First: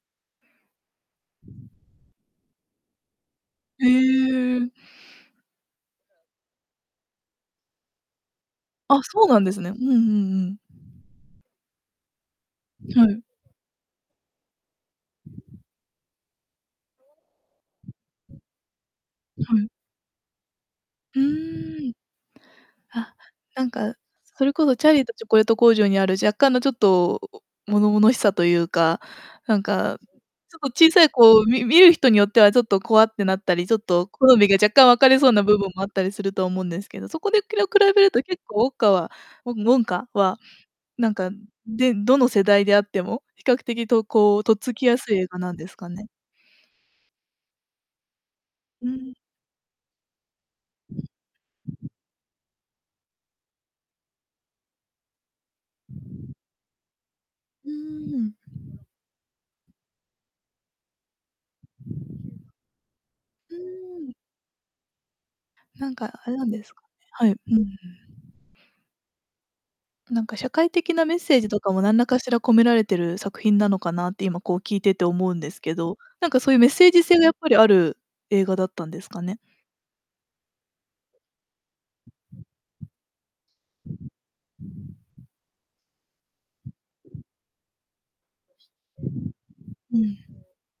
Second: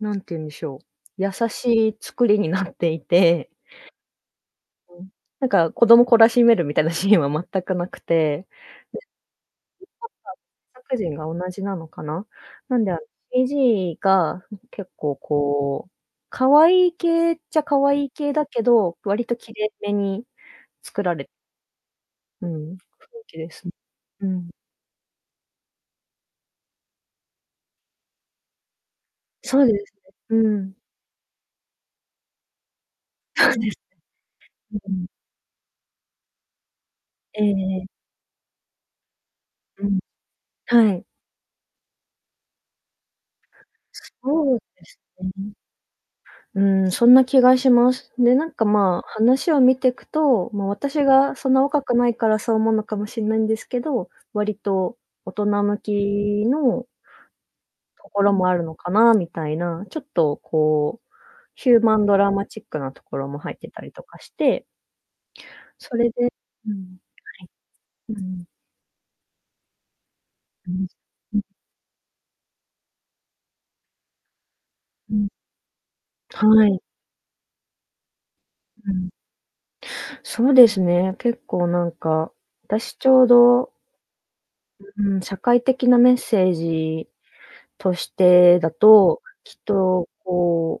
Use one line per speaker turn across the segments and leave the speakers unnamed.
なんていうんでしょう、優しい作りになっていて
へえ。
なんか子供懲らしめるみたいなシーンは全く無くて。
あ、そうなんですね。うんうんうん。
参加人が同じなのかな？なんであ
はい。
CGが結構こう、可愛い系っちゃ可愛い系だけど、割と
は
綺
い。
麗めに、作ら
う
れ
ーん。
うん、ふ
あ、
いきで
な
す
ん
ね。
か、
う
そ
ん。
れこそチャーリーとチョコレート工場にある若干のちょっと、物々しさというか、な
そ
ん
うです
か、
ね、う
ちょっ
ん。
と小さい、こう、み見る人によってはちょっと怖ってなっ
そ
た
う
り、
で
ちょ
す。
っと好みが若干
う
分
ん。
かれそうな部分もあったりすると思うんですけど、そこ
え
でくら
え。
比べると結構ウォッカはウォウォン
うん。
カは、
はい。
なんか、でどの世代であっても、比較的とこう、とっ
そう
つ
で
きや
す
すい映画
ね。
なんですかね？
うん、そんな気がします。で、なんか、
う
ま、
ん。
話を見てくと、まあ、私がそんな若くないからそう思うのかもしんないんですけど、割と大人向きの
うー
ところ
ん。
もあるのかなみたいな、ちょっとこう、ヒューマンドラマチックなところも入
う
ってたりと
ーん。
かして
なん
それ
かあ
で
れなんで
う
すかね。
ん。
はい、う
はい。
ん。
うん。
なんか、社会的なメッセー ジとかも何らかしら込められてる作品なのかなって、今こう聞いてて
うん。
思うんですけど、なんかそういうメ
は
ッ
い。
セージ性がやっぱりある映画だった
う
んです
ん。
かね？
そうですね、結構なんか、私ちょうどうん、社会的なメッセージとしてだと、きっ
う
と、
ん。
こう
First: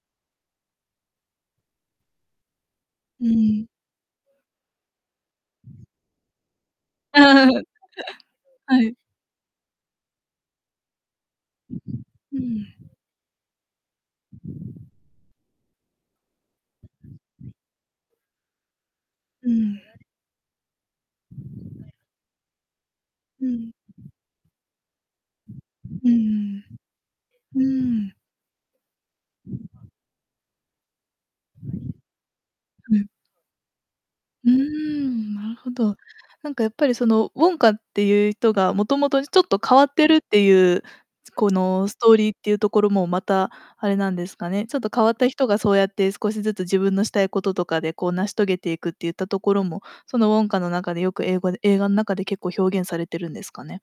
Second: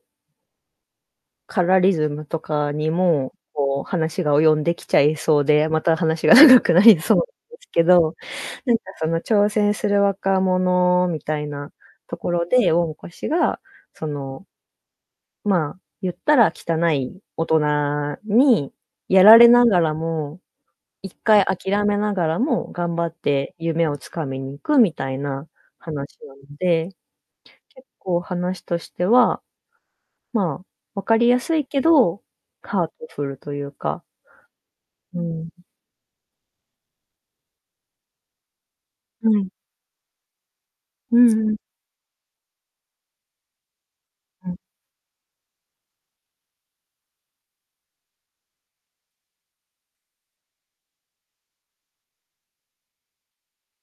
カラーリズムとかに
う
も
ん。
こう話が及んできちゃいそうで、また話が長くなりそうなんで すけど、なんか
はい。
その挑戦する若者みたいなとこ
う
ろで、ウ
ん。
ォンカ氏が、その、ま、言ったら汚い大人にやられ
う
なが
ん。
らも、1回諦めながらも頑張っ
う
て
ん。
夢を掴みに行くみたいな
う
話なの
ん
で、
うん。う
結
ーん。
構話としては、ま、わかりやすいけど、ハート
うん。
フルというか。
うー
う
ん。な
ん。
るほど。なんかやっぱり、その、ウォンカっていう人が元々
う
ちょっ
ん。
と変わってるっていう、
うん
こ
うん。
の、ストーリーっていうところもまたあれなんです
う
か
ん。
ね。ちょっと変わった人がそうやって少しずつ自分のしたいこととかで、こう、成し遂げていくっていったところも、そのウォンカの中でよく英語で映画の中で結構表現されてるんですかね？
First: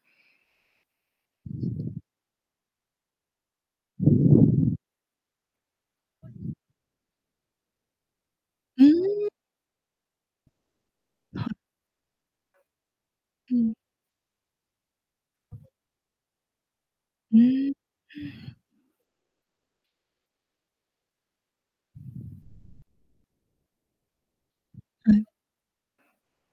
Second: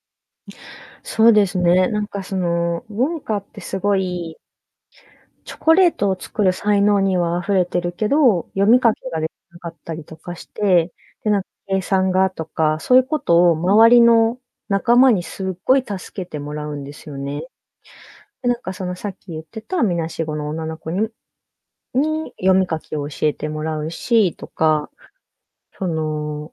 そうですね、なんかその、ウォンカってすごいチョコレートを作る才能には溢れてるけど、読み
ふー
書きが
ん。
できなかったりとかして、で、なんか計算がとか、そういうことを
うん。
周りの仲間にすっごい助けてもらうんですよ
ふ
ね。
ー
で、
ん。
なんかそのさっき言ってたみなしごの女の子にに読み書きを教えてもらうしとか、
はい。
その